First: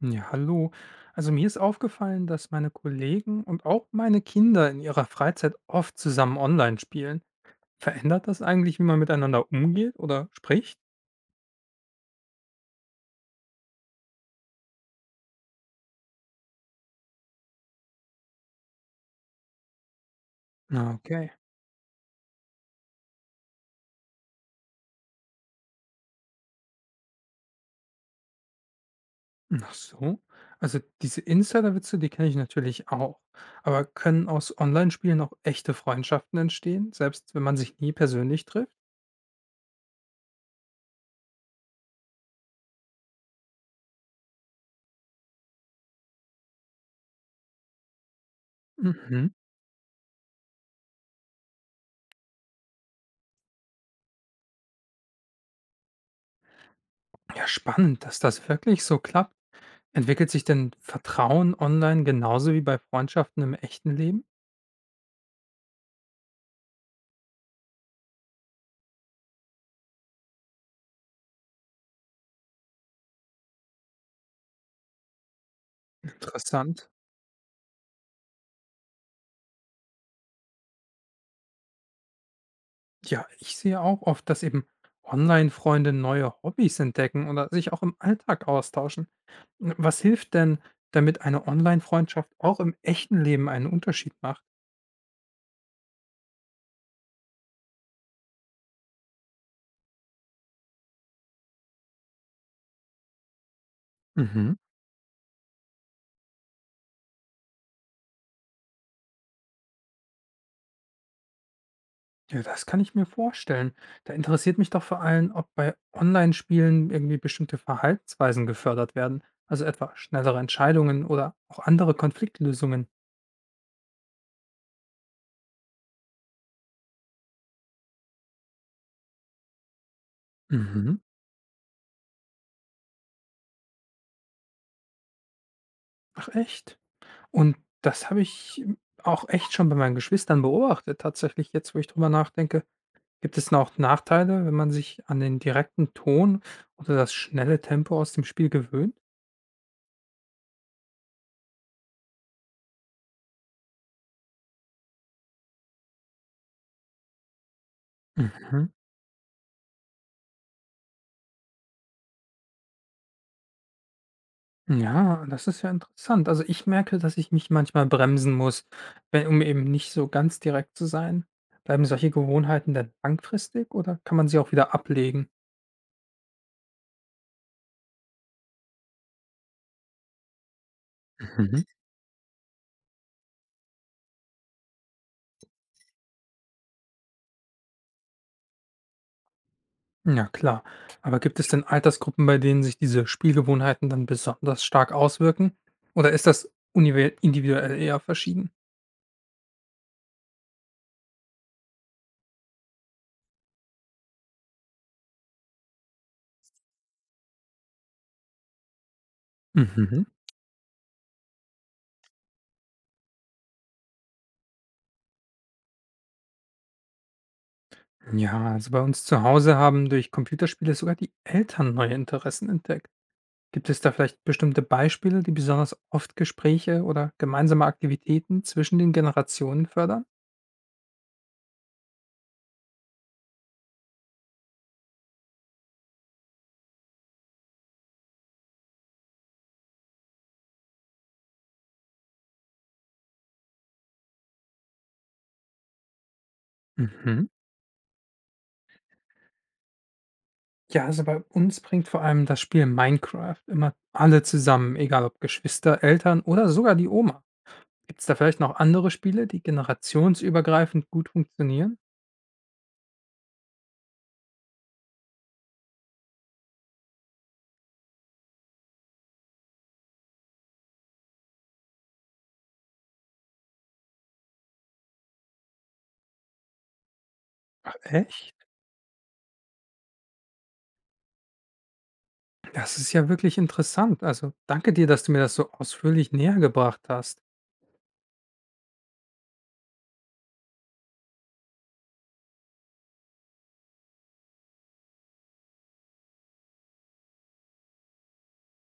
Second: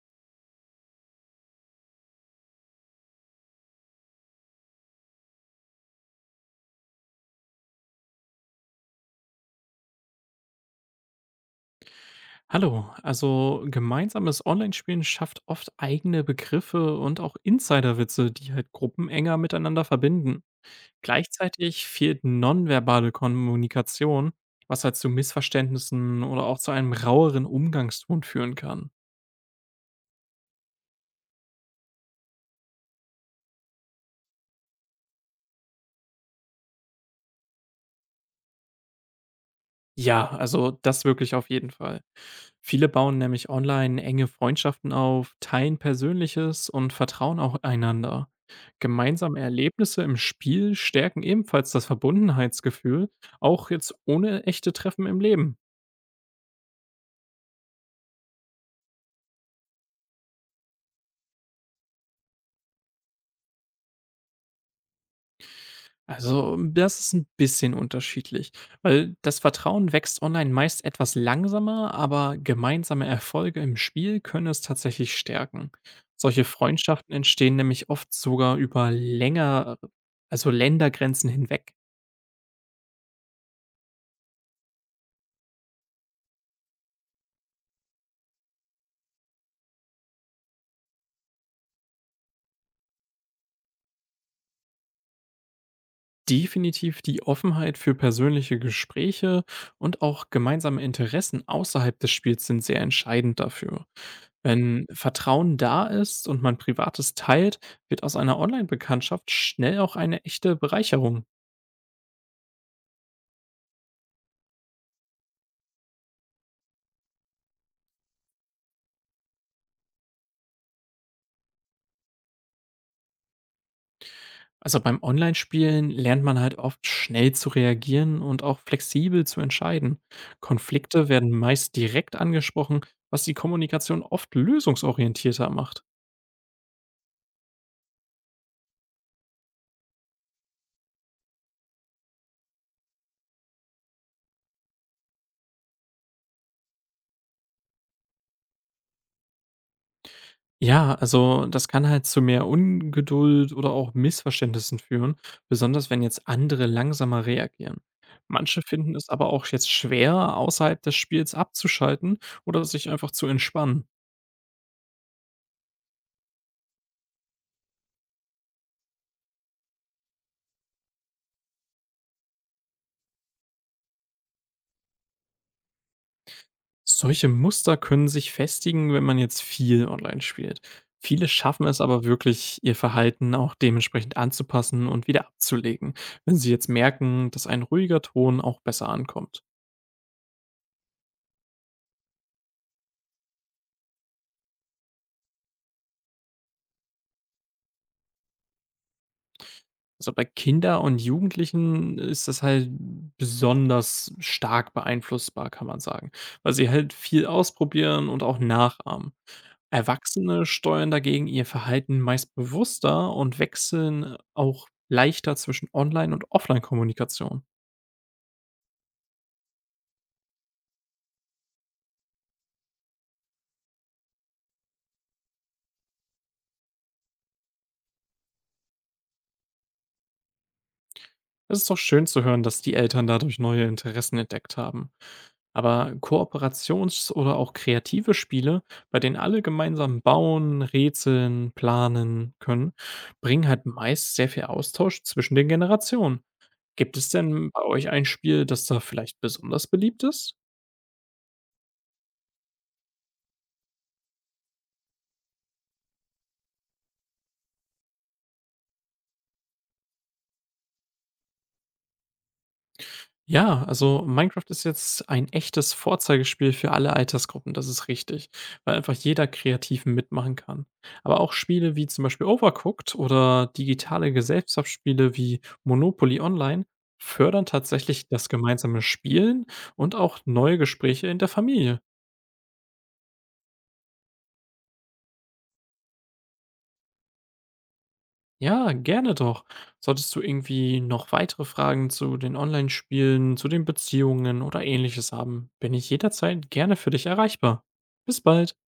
Ja, hallo. Also mir ist aufgefallen, dass meine Kollegen und auch meine Kinder in ihrer Freizeit oft zusammen online spielen. Verändert das eigentlich, wie man miteinander umgeht oder spricht? Hallo, also gemeinsames Online-Spielen schafft oft eigene Begriffe und auch Insiderwitze, die halt Gruppen enger miteinander verbinden. Na, okay. Gleichzeitig fehlt nonverbale Kommunikation, was halt zu Missverständnissen oder auch zu einem raueren Umgangston führen kann. Ach so. Also diese Insider-Witze, die kenne ich natürlich auch. Aber können aus Online-Spielen auch echte Freundschaften entstehen, selbst wenn man sich nie persönlich trifft? Ja, also das wirklich auf jeden Fall. Viele bauen nämlich online enge Freundschaften auf, teilen Persönliches und vertrauen auch einander. Mhm. Gemeinsame Erlebnisse im Spiel stärken ebenfalls das Verbundenheitsgefühl, auch jetzt ohne echte Treffen im Leben. Ja, spannend, dass das wirklich so klappt. Entwickelt sich denn Vertrauen online genauso wie bei Freundschaften im echten Leben? Also, das ist ein bisschen unterschiedlich, weil das Vertrauen wächst online meist etwas langsamer, aber gemeinsame Erfolge im Spiel können es tatsächlich stärken. Solche Interessant. Freundschaften entstehen nämlich oft sogar über länger also Ländergrenzen hinweg. Ja, ich sehe auch oft, dass eben Online-Freunde neue Hobbys entdecken oder sich auch im Alltag austauschen. Was hilft denn, damit eine Online-Freundschaft auch im echten Leben einen Unterschied macht? Definitiv die Offenheit für persönliche Gespräche und auch gemeinsame Interessen außerhalb des Spiels sind sehr entscheidend dafür. Mhm. Wenn Vertrauen da ist und man Privates teilt, wird aus einer Online-Bekanntschaft schnell auch eine echte Bereicherung. Ja, das kann ich mir vorstellen. Da interessiert mich doch vor allem, ob bei Online-Spielen irgendwie bestimmte Verhaltensweisen gefördert werden, also etwa schnellere Entscheidungen oder auch andere Konfliktlösungen. Also beim Online-Spielen lernt man halt oft schnell zu reagieren und auch flexibel zu entscheiden. Mhm. Konflikte werden meist direkt angesprochen, was die Kommunikation oft lösungsorientierter macht. Ach echt? Und das habe ich auch echt schon bei meinen Geschwistern beobachtet. Tatsächlich jetzt, wo ich drüber nachdenke, gibt es noch Nachteile, wenn man sich an den direkten Ton oder das schnelle Tempo aus dem Spiel gewöhnt? Ja, also das kann halt zu mehr Ungeduld oder auch Missverständnissen führen, besonders wenn jetzt andere langsamer reagieren. Manche Mhm. finden es aber auch jetzt schwer, außerhalb des Spiels abzuschalten oder sich einfach zu entspannen. Ja, das ist ja interessant. Also ich merke, dass ich mich manchmal bremsen muss, wenn, um eben nicht so ganz direkt zu sein. Bleiben solche Gewohnheiten denn langfristig oder kann man sie auch wieder ablegen? Solche Muster können sich festigen, wenn man jetzt viel online spielt. Viele Mhm. schaffen es aber wirklich, ihr Verhalten auch dementsprechend anzupassen und wieder abzulegen, wenn sie jetzt merken, dass ein ruhiger Ton auch besser ankommt. Ja, klar. Aber gibt es denn Altersgruppen, bei denen sich diese Spielgewohnheiten dann besonders stark auswirken? Oder ist das individuell eher verschieden? Also, bei Kindern und Jugendlichen ist das halt besonders stark beeinflussbar, kann man sagen, weil sie halt viel ausprobieren und auch nachahmen. Mhm. Erwachsene steuern dagegen ihr Verhalten meist bewusster und wechseln auch leichter zwischen Online und Offline-Kommunikation. Ja, also bei uns zu Hause haben durch Computerspiele sogar die Eltern neue Interessen entdeckt. Gibt es da vielleicht bestimmte Beispiele, die besonders oft Gespräche oder gemeinsame Aktivitäten zwischen den Generationen fördern? Es ist doch schön zu hören, dass die Eltern dadurch neue Interessen entdeckt haben. Aber Kooperations- oder auch kreative Spiele, bei denen alle gemeinsam bauen, rätseln, planen können, bringen halt meist sehr viel Austausch zwischen den Generationen. Gibt es Mhm. denn bei euch ein Spiel, das da vielleicht besonders beliebt ist? Ja, also bei uns bringt vor allem das Spiel Minecraft immer alle zusammen, egal ob Geschwister, Eltern oder sogar die Oma. Gibt es da vielleicht noch andere Spiele, die generationsübergreifend gut funktionieren? Ja, also Minecraft ist jetzt ein echtes Vorzeigespiel für alle Altersgruppen, das ist richtig, weil einfach jeder kreativ mitmachen kann. Aber auch Spiele wie zum Beispiel Overcooked oder digitale Gesellschaftsspiele wie Monopoly Online fördern tatsächlich das Echt? gemeinsame Spielen und auch neue Gespräche in der Familie. Das ist ja wirklich interessant. Also danke dir, dass du mir das so ausführlich näher gebracht hast. Ja, gerne doch. Solltest du irgendwie noch weitere Fragen zu den Online-Spielen, zu den Beziehungen oder ähnliches haben, bin ich jederzeit gerne für dich erreichbar. Bis bald.